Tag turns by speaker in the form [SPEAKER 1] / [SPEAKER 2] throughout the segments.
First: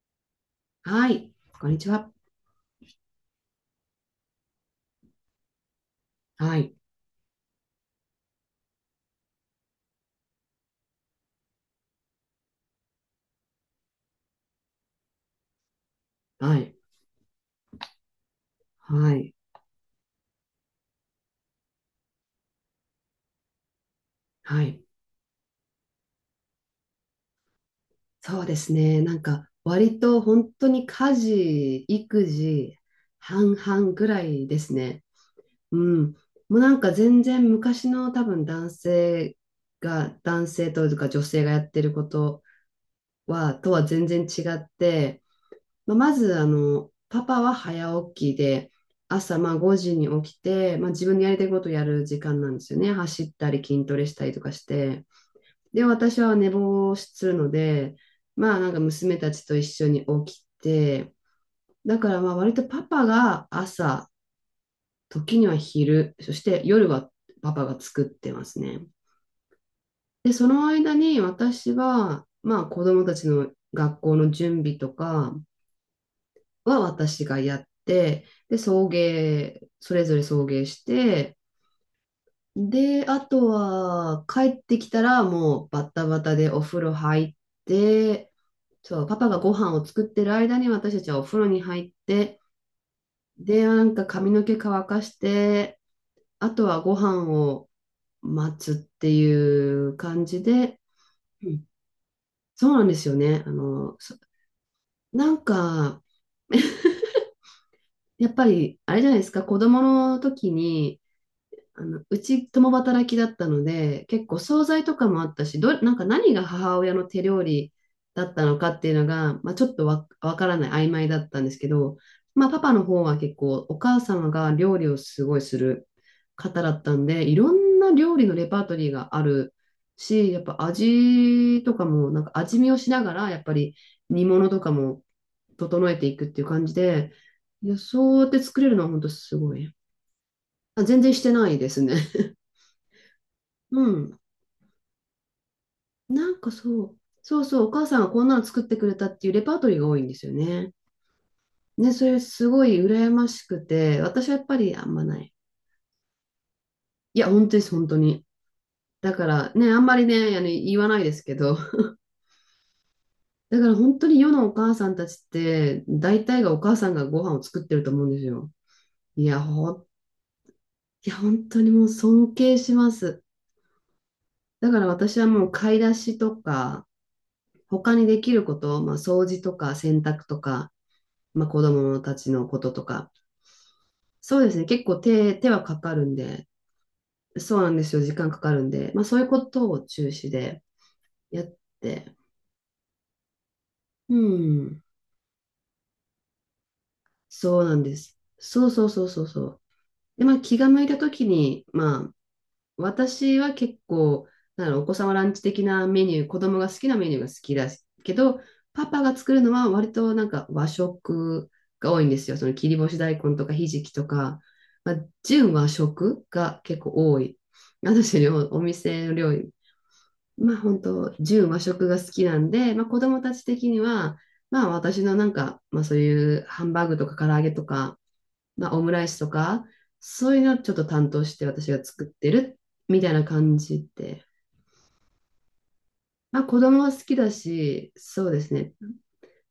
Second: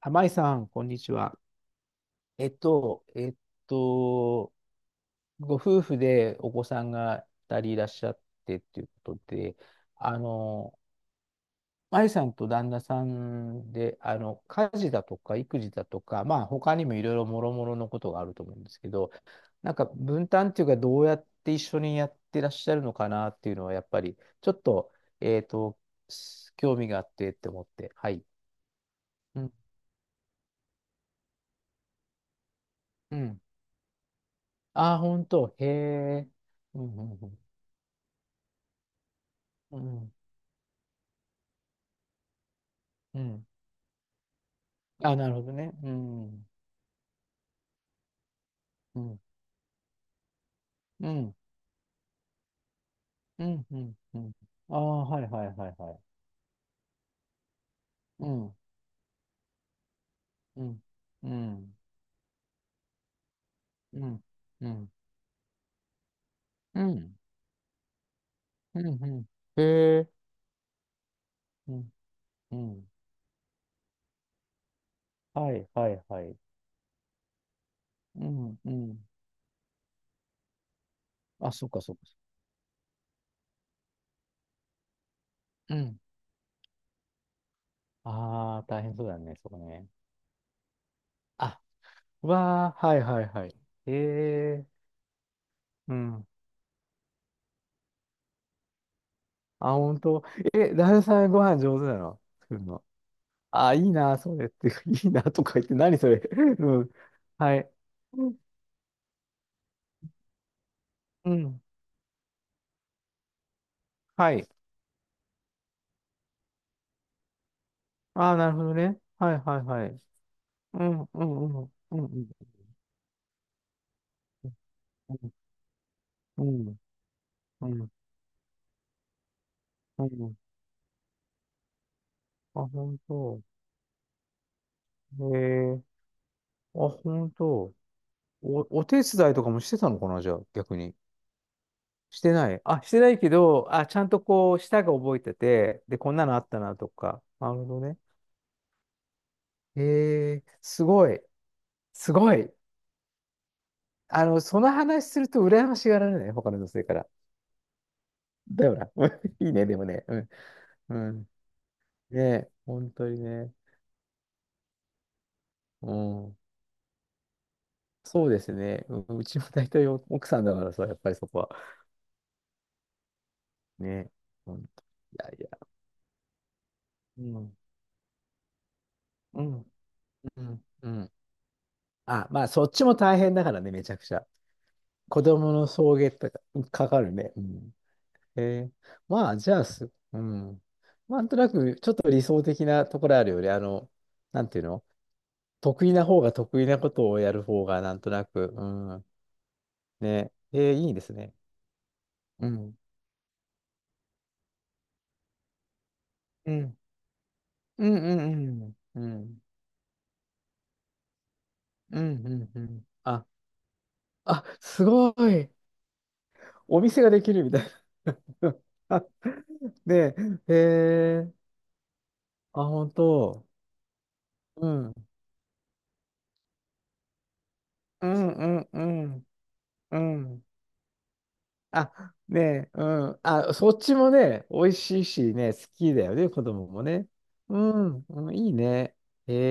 [SPEAKER 1] 玉井さん、こんに
[SPEAKER 2] は
[SPEAKER 1] ち
[SPEAKER 2] い。
[SPEAKER 1] は。
[SPEAKER 2] こんにちは。
[SPEAKER 1] えっと、えっと、ご夫婦でお
[SPEAKER 2] は
[SPEAKER 1] 子
[SPEAKER 2] い。
[SPEAKER 1] さんが2人いらっしゃってっていうことで、あの、舞さんと旦那さんで、家事だとか育児だとか、まあ、
[SPEAKER 2] は
[SPEAKER 1] 他
[SPEAKER 2] い。
[SPEAKER 1] にもいろいろもろもろのことがあると思うんですけど、
[SPEAKER 2] はい。
[SPEAKER 1] なんか分担っていうか、どうやって一緒にやってらっしゃるのかなっていうのは、やっぱり、ちょっ
[SPEAKER 2] はい。
[SPEAKER 1] と、えっと、興味があってって思って、はい。
[SPEAKER 2] そうですね。
[SPEAKER 1] うん。
[SPEAKER 2] 割と本当に家事、育児、
[SPEAKER 1] うん、
[SPEAKER 2] 半々ぐらいです
[SPEAKER 1] ああ、
[SPEAKER 2] ね。
[SPEAKER 1] 本当。へ
[SPEAKER 2] うん。
[SPEAKER 1] え。
[SPEAKER 2] もう
[SPEAKER 1] うん、
[SPEAKER 2] 全
[SPEAKER 1] うん、
[SPEAKER 2] 然昔の多分男性
[SPEAKER 1] うん。うん、
[SPEAKER 2] が、男性というか女性がやってること
[SPEAKER 1] うん、
[SPEAKER 2] は、とは全然違っ
[SPEAKER 1] あ、
[SPEAKER 2] て、
[SPEAKER 1] なるほどね。う
[SPEAKER 2] まず、
[SPEAKER 1] ん。
[SPEAKER 2] パパは早起きで、
[SPEAKER 1] うん。
[SPEAKER 2] 朝まあ5時に起きて、まあ、自
[SPEAKER 1] う
[SPEAKER 2] 分のや
[SPEAKER 1] ん。
[SPEAKER 2] りたいことをやる時間なんですよね。走っ
[SPEAKER 1] う
[SPEAKER 2] たり
[SPEAKER 1] ん。う
[SPEAKER 2] 筋
[SPEAKER 1] ん。
[SPEAKER 2] トレし
[SPEAKER 1] う
[SPEAKER 2] たり
[SPEAKER 1] ん、
[SPEAKER 2] とかし
[SPEAKER 1] ああ、
[SPEAKER 2] て。
[SPEAKER 1] はいはいはい
[SPEAKER 2] で、
[SPEAKER 1] はい。
[SPEAKER 2] 私は寝坊するので、
[SPEAKER 1] うん。
[SPEAKER 2] 娘たちと一緒に起き
[SPEAKER 1] うん。
[SPEAKER 2] て、
[SPEAKER 1] うん。
[SPEAKER 2] だからまあ割とパパが
[SPEAKER 1] う
[SPEAKER 2] 朝、
[SPEAKER 1] ん。うん。
[SPEAKER 2] 時には昼、そして
[SPEAKER 1] う
[SPEAKER 2] 夜は
[SPEAKER 1] ん。
[SPEAKER 2] パパが作ってます
[SPEAKER 1] う
[SPEAKER 2] ね。
[SPEAKER 1] ん。うん、へえ。
[SPEAKER 2] で、その間に私
[SPEAKER 1] うん。
[SPEAKER 2] は、
[SPEAKER 1] う
[SPEAKER 2] まあ子
[SPEAKER 1] ん。
[SPEAKER 2] 供たちの学校の準備とか
[SPEAKER 1] はいはいはい。
[SPEAKER 2] は私がやって、
[SPEAKER 1] うん。
[SPEAKER 2] で、
[SPEAKER 1] う
[SPEAKER 2] 送
[SPEAKER 1] ん。
[SPEAKER 2] 迎、それぞれ送迎して、
[SPEAKER 1] あ、そっかそっか。
[SPEAKER 2] で、あとは帰ってきたらもう
[SPEAKER 1] う
[SPEAKER 2] バ
[SPEAKER 1] ん。
[SPEAKER 2] タバタでお風呂入って、
[SPEAKER 1] ああ、大変
[SPEAKER 2] そ
[SPEAKER 1] そ
[SPEAKER 2] う、
[SPEAKER 1] う
[SPEAKER 2] パ
[SPEAKER 1] だ
[SPEAKER 2] パ
[SPEAKER 1] ね、
[SPEAKER 2] が
[SPEAKER 1] そ
[SPEAKER 2] ご
[SPEAKER 1] こ
[SPEAKER 2] 飯を
[SPEAKER 1] ね。
[SPEAKER 2] 作ってる間に私たちはお風呂
[SPEAKER 1] あ、
[SPEAKER 2] に入って、
[SPEAKER 1] わあ、はいはいはい。
[SPEAKER 2] で、
[SPEAKER 1] へ
[SPEAKER 2] 髪の毛
[SPEAKER 1] え。
[SPEAKER 2] 乾かして、
[SPEAKER 1] うん。
[SPEAKER 2] あとはご飯を待つってい
[SPEAKER 1] あ、
[SPEAKER 2] う
[SPEAKER 1] 本当。
[SPEAKER 2] 感じ
[SPEAKER 1] え、
[SPEAKER 2] で、
[SPEAKER 1] 旦那さんご
[SPEAKER 2] う
[SPEAKER 1] 飯
[SPEAKER 2] ん、
[SPEAKER 1] 上手なの作る
[SPEAKER 2] そうな
[SPEAKER 1] の。
[SPEAKER 2] んですよね。あ
[SPEAKER 1] あ、いい
[SPEAKER 2] の、そ
[SPEAKER 1] な、それって、いいな
[SPEAKER 2] なん
[SPEAKER 1] とか言って、何
[SPEAKER 2] か、
[SPEAKER 1] それ。うん。はい。
[SPEAKER 2] や
[SPEAKER 1] う
[SPEAKER 2] っ
[SPEAKER 1] ん。
[SPEAKER 2] ぱり、あれじゃないですか、子供の時に、
[SPEAKER 1] うん、
[SPEAKER 2] あの、うち共働きだったので、結
[SPEAKER 1] は
[SPEAKER 2] 構
[SPEAKER 1] い。
[SPEAKER 2] 惣菜とかもあったし、ど、なんか何が母親の手料理だ
[SPEAKER 1] あ
[SPEAKER 2] っ
[SPEAKER 1] あ、
[SPEAKER 2] た
[SPEAKER 1] なる
[SPEAKER 2] の
[SPEAKER 1] ほ
[SPEAKER 2] か
[SPEAKER 1] ど
[SPEAKER 2] っていう
[SPEAKER 1] ね。
[SPEAKER 2] の
[SPEAKER 1] は
[SPEAKER 2] が、
[SPEAKER 1] い
[SPEAKER 2] まあ、
[SPEAKER 1] はい
[SPEAKER 2] ちょっと
[SPEAKER 1] はい。
[SPEAKER 2] わ、わからな
[SPEAKER 1] う
[SPEAKER 2] い、曖
[SPEAKER 1] ん、
[SPEAKER 2] 昧だ
[SPEAKER 1] う
[SPEAKER 2] ったんで
[SPEAKER 1] ん、
[SPEAKER 2] す
[SPEAKER 1] う
[SPEAKER 2] け
[SPEAKER 1] ん、う
[SPEAKER 2] ど、
[SPEAKER 1] ん、
[SPEAKER 2] まあ、パパの方は結構お母様が料理を
[SPEAKER 1] う
[SPEAKER 2] す
[SPEAKER 1] ん、
[SPEAKER 2] ごいする
[SPEAKER 1] う
[SPEAKER 2] 方だ
[SPEAKER 1] ん、
[SPEAKER 2] ったんで、いろ
[SPEAKER 1] う
[SPEAKER 2] ん
[SPEAKER 1] ん、
[SPEAKER 2] な料理のレパートリーがある
[SPEAKER 1] う
[SPEAKER 2] し、
[SPEAKER 1] ん。
[SPEAKER 2] やっぱ味とかも、味
[SPEAKER 1] あ、
[SPEAKER 2] 見をしながら、やっぱり煮物とかも
[SPEAKER 1] へえ、
[SPEAKER 2] 整えていくっていう感じ
[SPEAKER 1] あ、
[SPEAKER 2] で、
[SPEAKER 1] 本
[SPEAKER 2] い
[SPEAKER 1] 当。
[SPEAKER 2] や、そうやって作れる
[SPEAKER 1] お、
[SPEAKER 2] の
[SPEAKER 1] お
[SPEAKER 2] は本
[SPEAKER 1] 手
[SPEAKER 2] 当
[SPEAKER 1] 伝い
[SPEAKER 2] す
[SPEAKER 1] とか
[SPEAKER 2] ご
[SPEAKER 1] もし
[SPEAKER 2] い。
[SPEAKER 1] てたのかな、じゃあ、逆
[SPEAKER 2] あ、
[SPEAKER 1] に。
[SPEAKER 2] 全然してないですね。
[SPEAKER 1] してない。あ、してないけど、
[SPEAKER 2] う
[SPEAKER 1] あ、ちゃん
[SPEAKER 2] ん。
[SPEAKER 1] とこう、舌が覚えてて、で、こんな
[SPEAKER 2] な
[SPEAKER 1] の
[SPEAKER 2] ん
[SPEAKER 1] あっ
[SPEAKER 2] か
[SPEAKER 1] たな
[SPEAKER 2] そ
[SPEAKER 1] と
[SPEAKER 2] う、
[SPEAKER 1] か。
[SPEAKER 2] そう
[SPEAKER 1] な
[SPEAKER 2] そ
[SPEAKER 1] る
[SPEAKER 2] う、お
[SPEAKER 1] ほど
[SPEAKER 2] 母さ
[SPEAKER 1] ね。
[SPEAKER 2] んがこんなの作ってくれたっていうレパートリーが多いんですよ
[SPEAKER 1] へえ、
[SPEAKER 2] ね。
[SPEAKER 1] すごい。
[SPEAKER 2] ね、そ
[SPEAKER 1] す
[SPEAKER 2] れ
[SPEAKER 1] ご
[SPEAKER 2] す
[SPEAKER 1] い。
[SPEAKER 2] ごい羨ましくて、
[SPEAKER 1] あ
[SPEAKER 2] 私は
[SPEAKER 1] の、
[SPEAKER 2] やっぱ
[SPEAKER 1] その
[SPEAKER 2] りあんま
[SPEAKER 1] 話
[SPEAKER 2] な
[SPEAKER 1] する
[SPEAKER 2] い。
[SPEAKER 1] と羨ましがられない、他の女性から。
[SPEAKER 2] いや、本当です、本当に。
[SPEAKER 1] だよな。
[SPEAKER 2] だか
[SPEAKER 1] いい
[SPEAKER 2] ら
[SPEAKER 1] ね、
[SPEAKER 2] ね、
[SPEAKER 1] で
[SPEAKER 2] あ
[SPEAKER 1] も
[SPEAKER 2] んま
[SPEAKER 1] ね。
[SPEAKER 2] り
[SPEAKER 1] うん。
[SPEAKER 2] ね、あの、言わ
[SPEAKER 1] う
[SPEAKER 2] ないです
[SPEAKER 1] ん。
[SPEAKER 2] けど、
[SPEAKER 1] ねえ、本当にね。
[SPEAKER 2] だから本当に世のお母さんたちって、
[SPEAKER 1] う
[SPEAKER 2] 大
[SPEAKER 1] ん。
[SPEAKER 2] 体がお母さんがご飯を作ってると思うんです
[SPEAKER 1] そうで
[SPEAKER 2] よ。
[SPEAKER 1] すね。うん、う
[SPEAKER 2] い
[SPEAKER 1] ち
[SPEAKER 2] や、
[SPEAKER 1] も大
[SPEAKER 2] ほ
[SPEAKER 1] 体
[SPEAKER 2] ん、
[SPEAKER 1] お奥さんだからさ、やっ
[SPEAKER 2] い
[SPEAKER 1] ぱり
[SPEAKER 2] や、
[SPEAKER 1] そこ
[SPEAKER 2] 本
[SPEAKER 1] は。
[SPEAKER 2] 当にもう尊敬します。
[SPEAKER 1] ね。本
[SPEAKER 2] だか
[SPEAKER 1] 当。
[SPEAKER 2] ら
[SPEAKER 1] い
[SPEAKER 2] 私は
[SPEAKER 1] やい
[SPEAKER 2] もう
[SPEAKER 1] や。
[SPEAKER 2] 買い出しとか、
[SPEAKER 1] うん。
[SPEAKER 2] 他にできること、まあ、掃除
[SPEAKER 1] う
[SPEAKER 2] と
[SPEAKER 1] ん。
[SPEAKER 2] か洗濯と
[SPEAKER 1] うん。
[SPEAKER 2] か、
[SPEAKER 1] うん。
[SPEAKER 2] まあ、子供た
[SPEAKER 1] あ、
[SPEAKER 2] ち
[SPEAKER 1] ま
[SPEAKER 2] の
[SPEAKER 1] あ、
[SPEAKER 2] こ
[SPEAKER 1] そっ
[SPEAKER 2] と
[SPEAKER 1] ち
[SPEAKER 2] と
[SPEAKER 1] も
[SPEAKER 2] か、
[SPEAKER 1] 大変だからね、めちゃくちゃ。
[SPEAKER 2] そうですね。結構
[SPEAKER 1] 子
[SPEAKER 2] 手、手
[SPEAKER 1] 供
[SPEAKER 2] は
[SPEAKER 1] の
[SPEAKER 2] か
[SPEAKER 1] 送
[SPEAKER 2] かるん
[SPEAKER 1] 迎とか、
[SPEAKER 2] で、
[SPEAKER 1] かかるね。う
[SPEAKER 2] そうな
[SPEAKER 1] ん。
[SPEAKER 2] んですよ。時間かかる
[SPEAKER 1] え
[SPEAKER 2] ん
[SPEAKER 1] ー、
[SPEAKER 2] で、まあそういう
[SPEAKER 1] まあ、
[SPEAKER 2] こ
[SPEAKER 1] じゃあ
[SPEAKER 2] とを
[SPEAKER 1] す、
[SPEAKER 2] 中
[SPEAKER 1] う
[SPEAKER 2] 止
[SPEAKER 1] ん。
[SPEAKER 2] で
[SPEAKER 1] なんと
[SPEAKER 2] や
[SPEAKER 1] な
[SPEAKER 2] っ
[SPEAKER 1] く、ちょっと
[SPEAKER 2] て、
[SPEAKER 1] 理想的なところあるよね。
[SPEAKER 2] う
[SPEAKER 1] なんていう
[SPEAKER 2] ん、
[SPEAKER 1] の、得意な方が得意なことをやる
[SPEAKER 2] そう
[SPEAKER 1] 方
[SPEAKER 2] な
[SPEAKER 1] が
[SPEAKER 2] ん
[SPEAKER 1] な
[SPEAKER 2] で
[SPEAKER 1] んと
[SPEAKER 2] す。
[SPEAKER 1] なく、う
[SPEAKER 2] そうそうそ
[SPEAKER 1] ん。
[SPEAKER 2] うそうそう。で、
[SPEAKER 1] ね。
[SPEAKER 2] まあ気が
[SPEAKER 1] えー、
[SPEAKER 2] 向い
[SPEAKER 1] いい
[SPEAKER 2] た
[SPEAKER 1] です
[SPEAKER 2] 時
[SPEAKER 1] ね。
[SPEAKER 2] に、まあ
[SPEAKER 1] うん。
[SPEAKER 2] 私は結構、なんだろう、お子様ランチ的なメニュー、子
[SPEAKER 1] う
[SPEAKER 2] 供が
[SPEAKER 1] ん。
[SPEAKER 2] 好きなメニューが好きだ
[SPEAKER 1] うん
[SPEAKER 2] け
[SPEAKER 1] う
[SPEAKER 2] ど、
[SPEAKER 1] ん
[SPEAKER 2] パ
[SPEAKER 1] うん。
[SPEAKER 2] パ
[SPEAKER 1] う
[SPEAKER 2] が作
[SPEAKER 1] ん。
[SPEAKER 2] るのは割と和食が
[SPEAKER 1] う
[SPEAKER 2] 多いんで
[SPEAKER 1] んう
[SPEAKER 2] すよ。そ
[SPEAKER 1] ん
[SPEAKER 2] の
[SPEAKER 1] う
[SPEAKER 2] 切り
[SPEAKER 1] ん。
[SPEAKER 2] 干し大
[SPEAKER 1] あ、
[SPEAKER 2] 根とかひじきとか、
[SPEAKER 1] あ、す
[SPEAKER 2] まあ、
[SPEAKER 1] ごい。
[SPEAKER 2] 純和食が
[SPEAKER 1] お
[SPEAKER 2] 結
[SPEAKER 1] 店が
[SPEAKER 2] 構多
[SPEAKER 1] でき
[SPEAKER 2] い。
[SPEAKER 1] るみたい
[SPEAKER 2] 私の
[SPEAKER 1] な。
[SPEAKER 2] お
[SPEAKER 1] あ、
[SPEAKER 2] 店の料理、
[SPEAKER 1] ね
[SPEAKER 2] ま
[SPEAKER 1] え、へ
[SPEAKER 2] あ本当、
[SPEAKER 1] え、
[SPEAKER 2] 純和食が好きなん
[SPEAKER 1] あ、
[SPEAKER 2] で、まあ
[SPEAKER 1] 本
[SPEAKER 2] 子供たち
[SPEAKER 1] 当。
[SPEAKER 2] 的には、ま
[SPEAKER 1] う
[SPEAKER 2] あ
[SPEAKER 1] ん。
[SPEAKER 2] 私のまあそういうハンバーグとか唐揚げとか、
[SPEAKER 1] うんうん
[SPEAKER 2] まあ
[SPEAKER 1] う
[SPEAKER 2] オムライス
[SPEAKER 1] ん。
[SPEAKER 2] とか、
[SPEAKER 1] う
[SPEAKER 2] そうい
[SPEAKER 1] ん。
[SPEAKER 2] うのをちょっと担当して私が
[SPEAKER 1] あ、
[SPEAKER 2] 作って
[SPEAKER 1] ね
[SPEAKER 2] る
[SPEAKER 1] え、う
[SPEAKER 2] みたい
[SPEAKER 1] ん。
[SPEAKER 2] な
[SPEAKER 1] あ、
[SPEAKER 2] 感
[SPEAKER 1] そっ
[SPEAKER 2] じ
[SPEAKER 1] ちも
[SPEAKER 2] で、
[SPEAKER 1] ね、美味しいしね、好きだよね、
[SPEAKER 2] ま
[SPEAKER 1] 子
[SPEAKER 2] あ子
[SPEAKER 1] 供
[SPEAKER 2] 供
[SPEAKER 1] も
[SPEAKER 2] は好
[SPEAKER 1] ね。
[SPEAKER 2] きだ
[SPEAKER 1] う
[SPEAKER 2] し、
[SPEAKER 1] ん、
[SPEAKER 2] そう
[SPEAKER 1] うん、
[SPEAKER 2] で
[SPEAKER 1] い
[SPEAKER 2] す
[SPEAKER 1] い
[SPEAKER 2] ね。
[SPEAKER 1] ね。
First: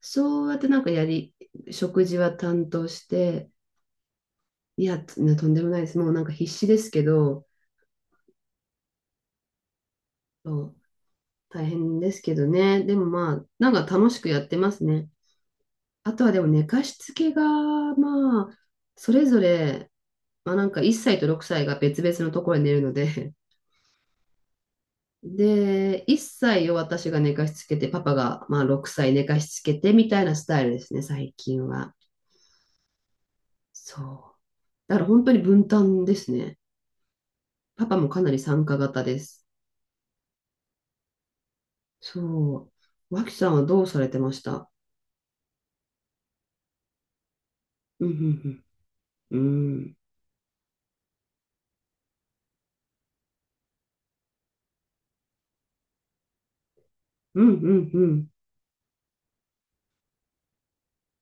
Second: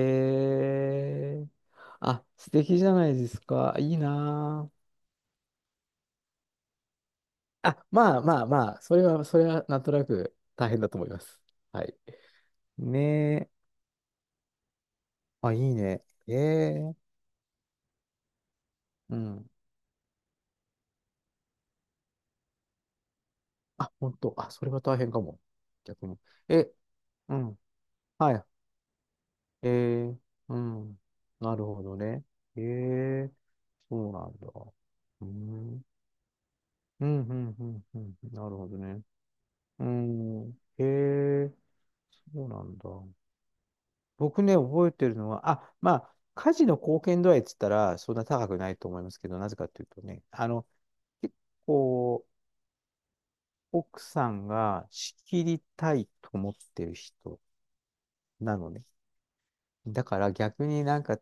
[SPEAKER 2] そうやってなんかやり、
[SPEAKER 1] え。
[SPEAKER 2] 食事
[SPEAKER 1] あ、
[SPEAKER 2] は
[SPEAKER 1] 素
[SPEAKER 2] 担
[SPEAKER 1] 敵じ
[SPEAKER 2] 当
[SPEAKER 1] ゃ
[SPEAKER 2] し
[SPEAKER 1] ないです
[SPEAKER 2] て、
[SPEAKER 1] か。いいな
[SPEAKER 2] いや、とんでもないです。もう必死ですけど、
[SPEAKER 1] あ。あ、まあまあまあ、それは、それはなんとなく
[SPEAKER 2] そ
[SPEAKER 1] 大
[SPEAKER 2] う
[SPEAKER 1] 変だと思います。
[SPEAKER 2] 大
[SPEAKER 1] はい。
[SPEAKER 2] 変ですけどね。でもまあ、
[SPEAKER 1] ねえ。
[SPEAKER 2] 楽しくやってますね。
[SPEAKER 1] あ、いいね。
[SPEAKER 2] あとは
[SPEAKER 1] え
[SPEAKER 2] でも寝か
[SPEAKER 1] え。
[SPEAKER 2] しつけが、まあ、そ
[SPEAKER 1] う
[SPEAKER 2] れぞ
[SPEAKER 1] ん。
[SPEAKER 2] れ、1歳と6歳が別々のところに寝るので、
[SPEAKER 1] あ、本当。あ、それは大変か も。
[SPEAKER 2] で、
[SPEAKER 1] 逆
[SPEAKER 2] 1
[SPEAKER 1] に。
[SPEAKER 2] 歳
[SPEAKER 1] え、
[SPEAKER 2] を私が寝
[SPEAKER 1] う
[SPEAKER 2] かし
[SPEAKER 1] ん。
[SPEAKER 2] つけて、パパ
[SPEAKER 1] はい、
[SPEAKER 2] がまあ6歳寝かしつ
[SPEAKER 1] え
[SPEAKER 2] けてみ
[SPEAKER 1] え、
[SPEAKER 2] たいなス
[SPEAKER 1] う
[SPEAKER 2] タイルです
[SPEAKER 1] ん。
[SPEAKER 2] ね、最
[SPEAKER 1] なる
[SPEAKER 2] 近
[SPEAKER 1] ほ
[SPEAKER 2] は。
[SPEAKER 1] どね。ええ、
[SPEAKER 2] そ
[SPEAKER 1] そうなんだ。
[SPEAKER 2] う。だから本
[SPEAKER 1] う
[SPEAKER 2] 当に分
[SPEAKER 1] ん。
[SPEAKER 2] 担ですね。
[SPEAKER 1] うん、うん、うん、
[SPEAKER 2] パパ
[SPEAKER 1] う
[SPEAKER 2] も
[SPEAKER 1] ん。
[SPEAKER 2] かなり
[SPEAKER 1] なる
[SPEAKER 2] 参
[SPEAKER 1] ほ
[SPEAKER 2] 加
[SPEAKER 1] ど
[SPEAKER 2] 型
[SPEAKER 1] ね。
[SPEAKER 2] です。
[SPEAKER 1] うん。ええ、そうな
[SPEAKER 2] そ
[SPEAKER 1] んだ。
[SPEAKER 2] う。脇さんはどうされてまし
[SPEAKER 1] 僕ね、
[SPEAKER 2] た？
[SPEAKER 1] 覚えてるのは、あ、まあ、家事の貢献度合いっつったら、
[SPEAKER 2] う
[SPEAKER 1] そんな高く
[SPEAKER 2] ん、
[SPEAKER 1] ないと思いますけ
[SPEAKER 2] うん、う
[SPEAKER 1] ど、なぜかという
[SPEAKER 2] ん。
[SPEAKER 1] とね、結構、奥さんが仕切りたいと思ってる人
[SPEAKER 2] うん、うん、うん、うん。
[SPEAKER 1] なのね。だから逆になんか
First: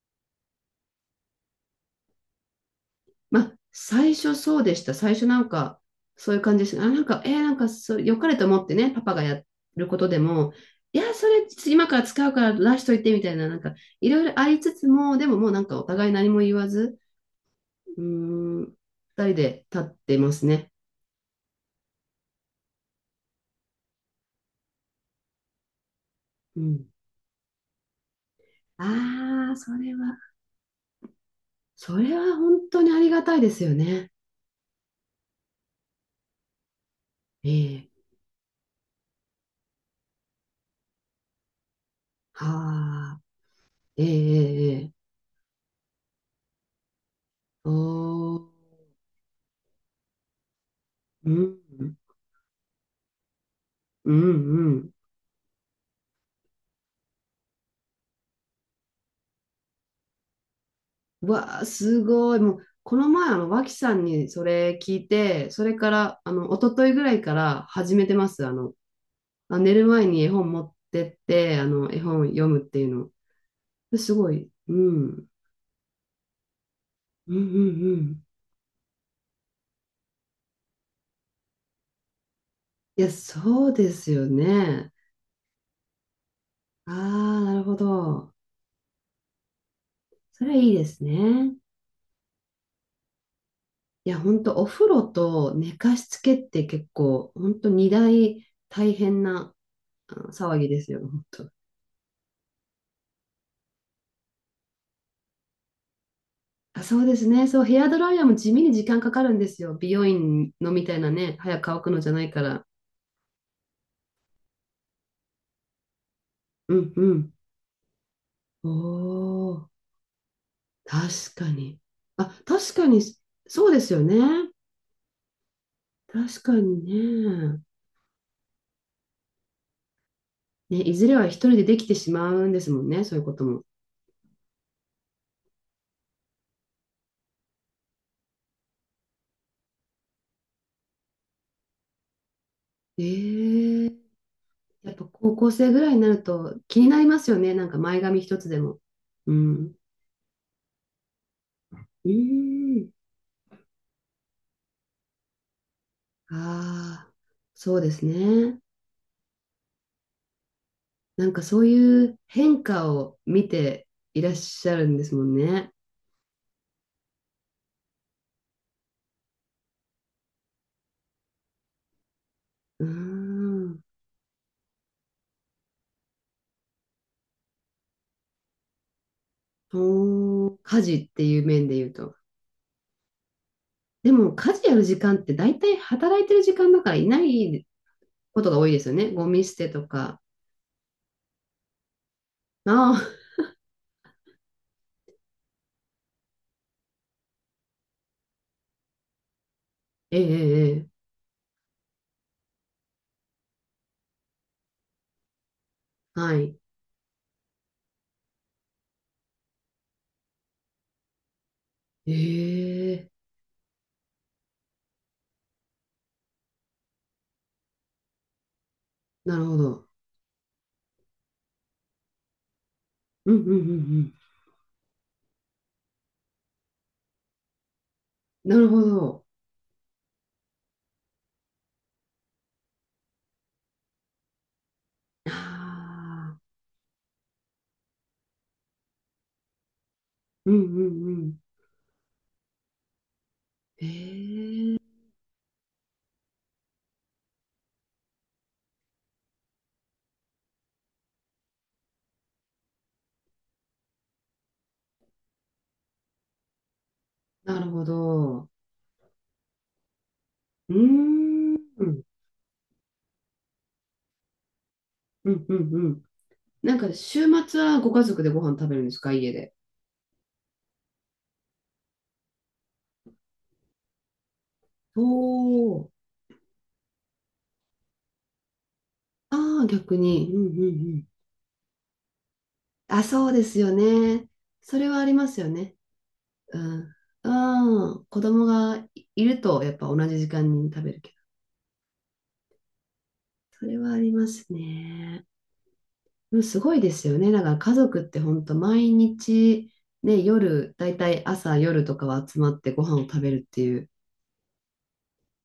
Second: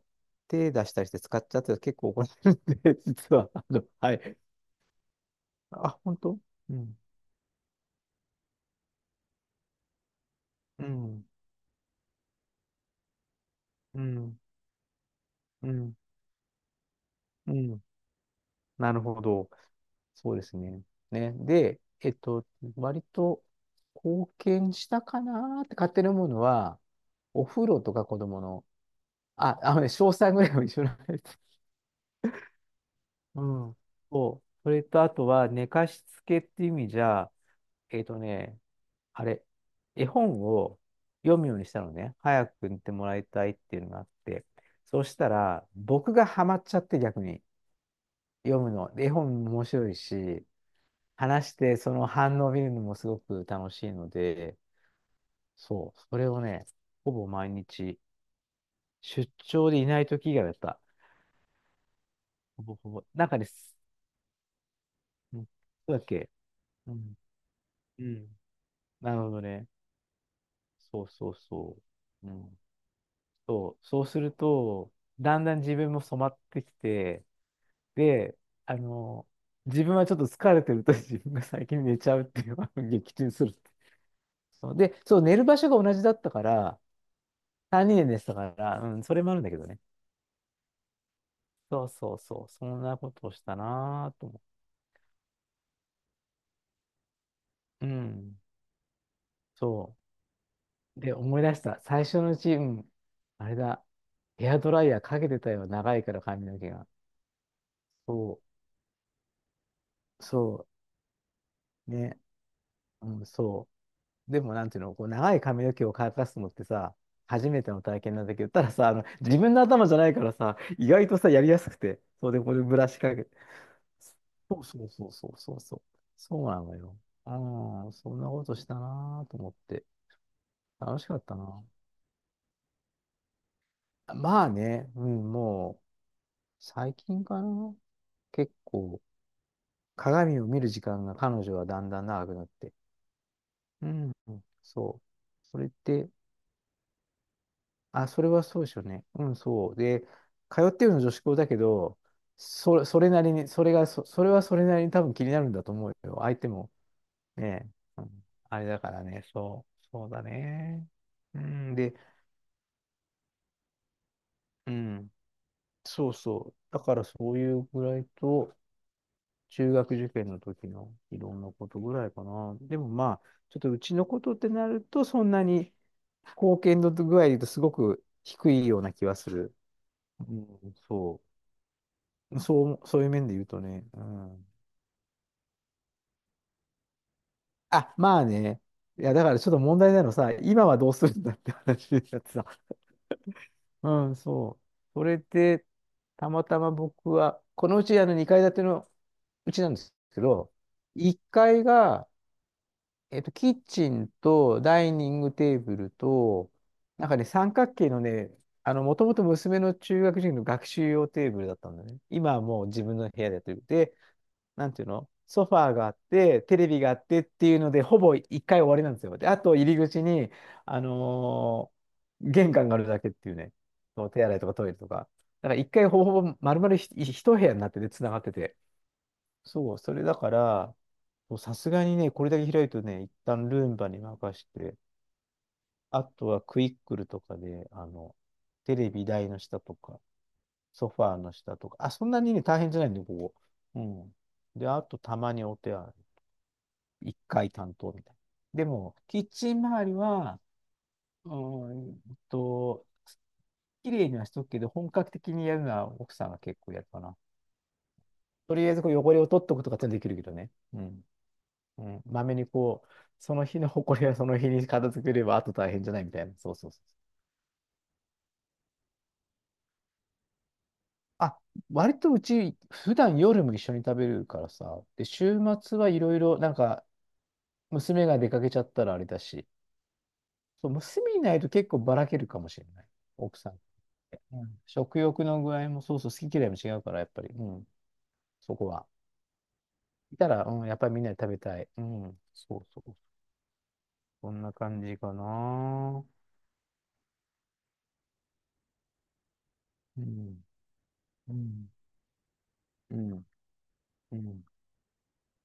[SPEAKER 1] 手出したりして使っちゃって結構怒られるんで、実
[SPEAKER 2] ま
[SPEAKER 1] は、
[SPEAKER 2] あ、
[SPEAKER 1] は
[SPEAKER 2] 最初
[SPEAKER 1] い。
[SPEAKER 2] そうでした。最初
[SPEAKER 1] あ、本
[SPEAKER 2] そうい
[SPEAKER 1] 当。
[SPEAKER 2] う感じで
[SPEAKER 1] う
[SPEAKER 2] した。あ、
[SPEAKER 1] ん、
[SPEAKER 2] 良かれと思ってね、パパがやることでも、
[SPEAKER 1] う
[SPEAKER 2] いや、
[SPEAKER 1] ん、
[SPEAKER 2] それ今から使うから出しといてみたいな、なんか、
[SPEAKER 1] う
[SPEAKER 2] いろいろ
[SPEAKER 1] ん、
[SPEAKER 2] ありつつも、でももう
[SPEAKER 1] う
[SPEAKER 2] お
[SPEAKER 1] ん、
[SPEAKER 2] 互い何も言わず、
[SPEAKER 1] うん。
[SPEAKER 2] うーん、二
[SPEAKER 1] なるほ
[SPEAKER 2] 人
[SPEAKER 1] ど。
[SPEAKER 2] で立ってま
[SPEAKER 1] そうで
[SPEAKER 2] す
[SPEAKER 1] す
[SPEAKER 2] ね。
[SPEAKER 1] ね。ね。で、えっと、割と貢献したかなーって勝手に思うの
[SPEAKER 2] う
[SPEAKER 1] は、
[SPEAKER 2] ん。
[SPEAKER 1] お風呂とか子供の、
[SPEAKER 2] ああ、
[SPEAKER 1] あ、
[SPEAKER 2] そ
[SPEAKER 1] あのね、
[SPEAKER 2] れ
[SPEAKER 1] 詳
[SPEAKER 2] は、
[SPEAKER 1] 細ぐらいは一緒なんです。
[SPEAKER 2] それは本当にありがたい
[SPEAKER 1] う
[SPEAKER 2] ですよ
[SPEAKER 1] ん。
[SPEAKER 2] ね。
[SPEAKER 1] そう。それとあとは寝かしつけっていう意味じゃ、
[SPEAKER 2] ええ、
[SPEAKER 1] えっとね、あれ、絵本を読むようにしたのね。
[SPEAKER 2] は
[SPEAKER 1] 早く見てもら
[SPEAKER 2] あ、
[SPEAKER 1] いたいっていうのがあ
[SPEAKER 2] ええ、
[SPEAKER 1] って。
[SPEAKER 2] ええ、
[SPEAKER 1] そうしたら、僕がハマっちゃって逆に
[SPEAKER 2] おー、
[SPEAKER 1] 読むの。で、絵本も面白いし、
[SPEAKER 2] う
[SPEAKER 1] 話してそ
[SPEAKER 2] ん、
[SPEAKER 1] の反応を見るのもすごく楽しいの
[SPEAKER 2] うん、
[SPEAKER 1] で、
[SPEAKER 2] うん。
[SPEAKER 1] そう、それをね、ほぼ毎日、出張でいない時以外だった。
[SPEAKER 2] うわあ、すごい。もう、
[SPEAKER 1] ほぼほ
[SPEAKER 2] こ
[SPEAKER 1] ぼ。
[SPEAKER 2] の前、あ
[SPEAKER 1] 中で
[SPEAKER 2] の、脇
[SPEAKER 1] す。
[SPEAKER 2] さんにそれ聞い
[SPEAKER 1] うん、そ
[SPEAKER 2] て、それか
[SPEAKER 1] うだっ
[SPEAKER 2] ら、
[SPEAKER 1] け、
[SPEAKER 2] あの、一昨日
[SPEAKER 1] う
[SPEAKER 2] ぐら
[SPEAKER 1] ん。
[SPEAKER 2] いから始
[SPEAKER 1] う
[SPEAKER 2] めてま
[SPEAKER 1] ん。
[SPEAKER 2] す。あの、
[SPEAKER 1] なるほど
[SPEAKER 2] あ、
[SPEAKER 1] ね。
[SPEAKER 2] 寝る前に絵本持っ
[SPEAKER 1] そ
[SPEAKER 2] て
[SPEAKER 1] う
[SPEAKER 2] っ
[SPEAKER 1] そう
[SPEAKER 2] て、あ
[SPEAKER 1] そ
[SPEAKER 2] の、絵本
[SPEAKER 1] う。う
[SPEAKER 2] 読
[SPEAKER 1] ん、
[SPEAKER 2] むっていうの。
[SPEAKER 1] そう、そう
[SPEAKER 2] す
[SPEAKER 1] す
[SPEAKER 2] ご
[SPEAKER 1] る
[SPEAKER 2] い。う
[SPEAKER 1] と、
[SPEAKER 2] ん。
[SPEAKER 1] だんだん自分も染まってきて、
[SPEAKER 2] うんうんうん。
[SPEAKER 1] で、あの、自分はちょっと疲れてると 自分が最近寝ちゃうっていうのを
[SPEAKER 2] いや、
[SPEAKER 1] 撃沈するっ
[SPEAKER 2] そ
[SPEAKER 1] て、
[SPEAKER 2] うですよ
[SPEAKER 1] そう。
[SPEAKER 2] ね。
[SPEAKER 1] で、そう、寝る場所が同じだったから、
[SPEAKER 2] ああ、なるほ
[SPEAKER 1] 3年で寝て
[SPEAKER 2] ど。
[SPEAKER 1] たから、うん、それもあるんだけどね。
[SPEAKER 2] それはいいですね。
[SPEAKER 1] そうそうそう、そんなことをした
[SPEAKER 2] い
[SPEAKER 1] な
[SPEAKER 2] や、
[SPEAKER 1] ぁと
[SPEAKER 2] ほ
[SPEAKER 1] 思
[SPEAKER 2] んと、お風呂と寝かしつけって結構、ほんと、
[SPEAKER 1] う。う
[SPEAKER 2] 二
[SPEAKER 1] ん、
[SPEAKER 2] 大大変な
[SPEAKER 1] そ
[SPEAKER 2] あの騒ぎですよ。
[SPEAKER 1] う。で、思い出した。最初のうち、うん、あれだ、ヘアドライヤーかけてたよ、長いから髪の毛
[SPEAKER 2] あ、
[SPEAKER 1] が。
[SPEAKER 2] そうですね。そう、ヘアドライヤーも
[SPEAKER 1] そ
[SPEAKER 2] 地味に時間かかるんですよ。美容
[SPEAKER 1] う、
[SPEAKER 2] 院
[SPEAKER 1] そ
[SPEAKER 2] のみたいなね、早く乾く
[SPEAKER 1] う、
[SPEAKER 2] のじゃ
[SPEAKER 1] ね、
[SPEAKER 2] ないから。
[SPEAKER 1] うん、そう。でも、なんていうの、こう長い髪の毛を乾かすのって
[SPEAKER 2] うん
[SPEAKER 1] さ、
[SPEAKER 2] うん。
[SPEAKER 1] 初めての体験なんだけど、た
[SPEAKER 2] お
[SPEAKER 1] ださ、自分の
[SPEAKER 2] お、
[SPEAKER 1] 頭じゃないからさ、意外とさ、
[SPEAKER 2] 確
[SPEAKER 1] やり
[SPEAKER 2] か
[SPEAKER 1] やすく
[SPEAKER 2] に。
[SPEAKER 1] て、そう
[SPEAKER 2] あ、
[SPEAKER 1] で、これ
[SPEAKER 2] 確
[SPEAKER 1] ブ
[SPEAKER 2] か
[SPEAKER 1] ラシ
[SPEAKER 2] に、
[SPEAKER 1] かけて。
[SPEAKER 2] そうですよね。
[SPEAKER 1] そうそうそうそうそうそう。そ
[SPEAKER 2] 確
[SPEAKER 1] う
[SPEAKER 2] か
[SPEAKER 1] なの
[SPEAKER 2] に
[SPEAKER 1] よ。
[SPEAKER 2] ね。
[SPEAKER 1] ああ、そんなことしたなーと思って。
[SPEAKER 2] ね、い
[SPEAKER 1] 楽し
[SPEAKER 2] ずれ
[SPEAKER 1] かっ
[SPEAKER 2] は
[SPEAKER 1] た
[SPEAKER 2] 一人で
[SPEAKER 1] な。
[SPEAKER 2] できてしまうんですもんね、そういうことも。
[SPEAKER 1] まあね、うん、もう、最近かな。結構、鏡を見る時間が彼女はだんだん長くなって。
[SPEAKER 2] ええ、
[SPEAKER 1] うん、
[SPEAKER 2] やっ
[SPEAKER 1] そう。
[SPEAKER 2] ぱ高校
[SPEAKER 1] それっ
[SPEAKER 2] 生ぐらいにな
[SPEAKER 1] て、
[SPEAKER 2] ると気になりますよね。前
[SPEAKER 1] あ、
[SPEAKER 2] 髪
[SPEAKER 1] それ
[SPEAKER 2] 一
[SPEAKER 1] は
[SPEAKER 2] つで
[SPEAKER 1] そうでし
[SPEAKER 2] も。
[SPEAKER 1] ょうね。う
[SPEAKER 2] う
[SPEAKER 1] ん、そ
[SPEAKER 2] ん。
[SPEAKER 1] う。で、通ってるの女子校だけど、
[SPEAKER 2] う
[SPEAKER 1] そ、
[SPEAKER 2] ん。
[SPEAKER 1] それなりに、それはそれなりに多分気になるんだと思うよ。相手も
[SPEAKER 2] ああ、
[SPEAKER 1] ね、
[SPEAKER 2] そうで
[SPEAKER 1] う
[SPEAKER 2] す
[SPEAKER 1] ん、あ
[SPEAKER 2] ね。
[SPEAKER 1] れだからね、そう、そうだね。う
[SPEAKER 2] そう
[SPEAKER 1] ん、で、
[SPEAKER 2] いう変化を見ていらっし
[SPEAKER 1] う
[SPEAKER 2] ゃるんで
[SPEAKER 1] ん、
[SPEAKER 2] すもんね。
[SPEAKER 1] そうそう。だからそういうぐらいと、中学受験の時のいろんなことぐらいかな。で
[SPEAKER 2] うー
[SPEAKER 1] もまあ、ちょっとう
[SPEAKER 2] ん。
[SPEAKER 1] ちのことってなると、そんなに貢献度具合で言うとすごく低いような気はする。う
[SPEAKER 2] おー、
[SPEAKER 1] ん、
[SPEAKER 2] 家事っ
[SPEAKER 1] そ
[SPEAKER 2] て
[SPEAKER 1] う。
[SPEAKER 2] いう面で言うと。
[SPEAKER 1] そう、そういう面で言うとね。う
[SPEAKER 2] でも
[SPEAKER 1] ん。
[SPEAKER 2] 家事やる時間って大体働いてる時間だからいない
[SPEAKER 1] あ、まあ
[SPEAKER 2] ことが
[SPEAKER 1] ね。
[SPEAKER 2] 多いですよ
[SPEAKER 1] い
[SPEAKER 2] ね。
[SPEAKER 1] や、だ
[SPEAKER 2] ゴ
[SPEAKER 1] から
[SPEAKER 2] ミ
[SPEAKER 1] ちょ
[SPEAKER 2] 捨
[SPEAKER 1] っと
[SPEAKER 2] て
[SPEAKER 1] 問
[SPEAKER 2] と
[SPEAKER 1] 題なの
[SPEAKER 2] か。
[SPEAKER 1] さ、今はどうするんだって話になってさ。
[SPEAKER 2] ああ、
[SPEAKER 1] うん、そう。それで、たまたま僕は、このうち2階建てのうちなんです
[SPEAKER 2] え
[SPEAKER 1] けど、
[SPEAKER 2] え、ええ、
[SPEAKER 1] 1階が、えっと、キッチンとダイニングテーブル
[SPEAKER 2] は
[SPEAKER 1] と、
[SPEAKER 2] い。
[SPEAKER 1] なんかね、三角形のね、もともと娘の中学時の学習用テーブルだったんだね。今はもう自分
[SPEAKER 2] ええ、
[SPEAKER 1] の部屋でやってる。で、なんていうの、ソファーがあって、テレビがあってっていうので、ほぼ一回終わりなんですよ。で、
[SPEAKER 2] な
[SPEAKER 1] あ
[SPEAKER 2] る
[SPEAKER 1] と
[SPEAKER 2] ほ
[SPEAKER 1] 入り
[SPEAKER 2] ど。
[SPEAKER 1] 口に、あのー玄関があるだけって
[SPEAKER 2] う
[SPEAKER 1] いう
[SPEAKER 2] んうんうん
[SPEAKER 1] ね、
[SPEAKER 2] う
[SPEAKER 1] そう、
[SPEAKER 2] ん。
[SPEAKER 1] 手洗いとかトイレとか。だから一回ほぼほぼ丸々一部屋になってて、繋がってて。
[SPEAKER 2] なるほど。
[SPEAKER 1] そう、それだから、そうさすがにね、これだけ開いとね、一旦ルンバに任して、
[SPEAKER 2] あ
[SPEAKER 1] あと
[SPEAKER 2] あ、
[SPEAKER 1] はクイックルとかで、テレビ台の下とか、
[SPEAKER 2] うんう
[SPEAKER 1] ソファー
[SPEAKER 2] んう
[SPEAKER 1] の
[SPEAKER 2] ん。
[SPEAKER 1] 下とか、あ、そんなにね、大変じゃないんで、ここ。うん。で、
[SPEAKER 2] ええ、
[SPEAKER 1] あとたまにお手洗い。一回担当みたいな。でも、キッチン周りは、うーんと、綺麗にはしとくけど、本格的にやるのは奥さんが結構やるかな。
[SPEAKER 2] なるほど。
[SPEAKER 1] とりあえずこう汚れを取っとくとかってできるけどね。
[SPEAKER 2] うー
[SPEAKER 1] うん。
[SPEAKER 2] ん。う
[SPEAKER 1] うん。
[SPEAKER 2] ん
[SPEAKER 1] まめにこう、その日の埃はその日に片付けれ
[SPEAKER 2] う
[SPEAKER 1] ば、あ
[SPEAKER 2] ん
[SPEAKER 1] と
[SPEAKER 2] う
[SPEAKER 1] 大変じゃな
[SPEAKER 2] ん。
[SPEAKER 1] いみたいな。そうそうそう。
[SPEAKER 2] 週末はご家族でご飯食べるんですか、家で。
[SPEAKER 1] あ、割とうち、普段夜も一緒に食べるからさ。
[SPEAKER 2] お
[SPEAKER 1] で、週末
[SPEAKER 2] ー。
[SPEAKER 1] はいろいろ、なんか、娘が出かけちゃったらあれだし。
[SPEAKER 2] ああ、逆に。うんうん
[SPEAKER 1] そ
[SPEAKER 2] う
[SPEAKER 1] う、
[SPEAKER 2] ん。
[SPEAKER 1] 娘いないと結構ばらけるかもしれない。
[SPEAKER 2] あ、そう
[SPEAKER 1] 奥
[SPEAKER 2] で
[SPEAKER 1] さ
[SPEAKER 2] す
[SPEAKER 1] ん。
[SPEAKER 2] よね。
[SPEAKER 1] うん、
[SPEAKER 2] それは
[SPEAKER 1] 食
[SPEAKER 2] あり
[SPEAKER 1] 欲
[SPEAKER 2] ます
[SPEAKER 1] の
[SPEAKER 2] よ
[SPEAKER 1] 具合
[SPEAKER 2] ね。
[SPEAKER 1] もそうそう、好き嫌いも
[SPEAKER 2] う
[SPEAKER 1] 違うか
[SPEAKER 2] ん。
[SPEAKER 1] ら、やっぱり、うん、
[SPEAKER 2] ああ、子供
[SPEAKER 1] そこは。
[SPEAKER 2] がいると、やっぱ同
[SPEAKER 1] い
[SPEAKER 2] じ時
[SPEAKER 1] たら、
[SPEAKER 2] 間
[SPEAKER 1] うん、
[SPEAKER 2] に
[SPEAKER 1] やっ
[SPEAKER 2] 食
[SPEAKER 1] ぱ
[SPEAKER 2] べ
[SPEAKER 1] りみ
[SPEAKER 2] る
[SPEAKER 1] ん
[SPEAKER 2] け
[SPEAKER 1] な
[SPEAKER 2] ど。
[SPEAKER 1] で食べたい。うん、そうそう。
[SPEAKER 2] それはありま
[SPEAKER 1] そん
[SPEAKER 2] す
[SPEAKER 1] な感じか
[SPEAKER 2] ね。
[SPEAKER 1] な。
[SPEAKER 2] でもすごいですよね。だから家族って本当毎日、
[SPEAKER 1] う
[SPEAKER 2] ね、
[SPEAKER 1] ん、
[SPEAKER 2] 夜、だいたい
[SPEAKER 1] う
[SPEAKER 2] 朝、
[SPEAKER 1] ん、
[SPEAKER 2] 夜とかは集まってご飯
[SPEAKER 1] う
[SPEAKER 2] を食
[SPEAKER 1] ん、
[SPEAKER 2] べるっていう、
[SPEAKER 1] うん。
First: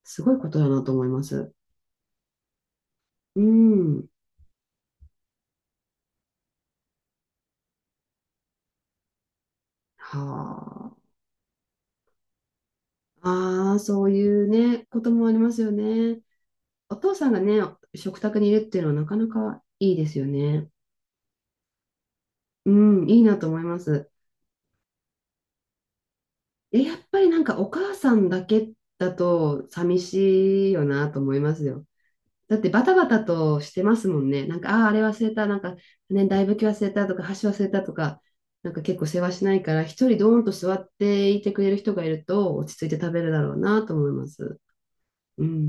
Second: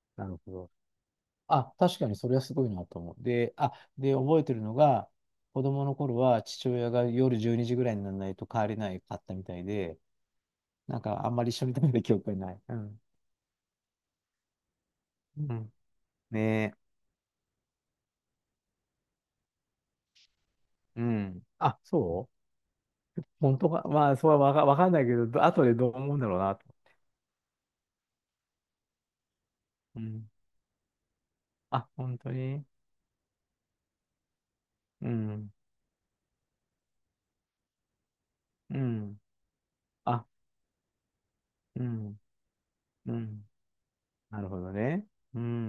[SPEAKER 2] す
[SPEAKER 1] な
[SPEAKER 2] ごい
[SPEAKER 1] る
[SPEAKER 2] こ
[SPEAKER 1] ほ
[SPEAKER 2] とだ
[SPEAKER 1] ど。
[SPEAKER 2] なと思います。
[SPEAKER 1] あ、確かにそれはすごいなと思う。
[SPEAKER 2] う
[SPEAKER 1] で、あ、
[SPEAKER 2] ん。
[SPEAKER 1] で、覚えてるのが、子供の頃は父親が夜12時ぐらいにならないと帰れないかったみたいで、
[SPEAKER 2] は
[SPEAKER 1] なん
[SPEAKER 2] あ。
[SPEAKER 1] かあんまり一緒に食べた記憶がない。うん。
[SPEAKER 2] ああ、そういうね、こともあり
[SPEAKER 1] う
[SPEAKER 2] ますよ
[SPEAKER 1] ん。
[SPEAKER 2] ね。
[SPEAKER 1] ねえ。
[SPEAKER 2] お父さんがね、食卓にいるっていうのはなかなかいいですよね。
[SPEAKER 1] うん。あ、そう、
[SPEAKER 2] うん、いいなと
[SPEAKER 1] 本
[SPEAKER 2] 思い
[SPEAKER 1] 当
[SPEAKER 2] ま
[SPEAKER 1] か、
[SPEAKER 2] す。
[SPEAKER 1] まあ、それはわかんないけど、後でどう思うんだろうなと。
[SPEAKER 2] え、やっぱりお母さんだけだと寂
[SPEAKER 1] うん。
[SPEAKER 2] しいよなと思いますよ。
[SPEAKER 1] あ、本当
[SPEAKER 2] だっ
[SPEAKER 1] に、
[SPEAKER 2] てバタバタとしてますもんね。なんか、ああ、あれ
[SPEAKER 1] う
[SPEAKER 2] 忘れた、
[SPEAKER 1] ん。
[SPEAKER 2] なんか、ね、大ぶき忘れたとか、箸忘れたとか、
[SPEAKER 1] う
[SPEAKER 2] 結構世
[SPEAKER 1] ん。
[SPEAKER 2] 話しないから、一人
[SPEAKER 1] あ、
[SPEAKER 2] ドーンと座っていてくれる
[SPEAKER 1] う
[SPEAKER 2] 人がい
[SPEAKER 1] ん。
[SPEAKER 2] ると落ち着いて食
[SPEAKER 1] う
[SPEAKER 2] べるだ
[SPEAKER 1] ん。
[SPEAKER 2] ろうなと思いま
[SPEAKER 1] なる
[SPEAKER 2] す。
[SPEAKER 1] ほどね。う
[SPEAKER 2] う
[SPEAKER 1] ん。
[SPEAKER 2] ん。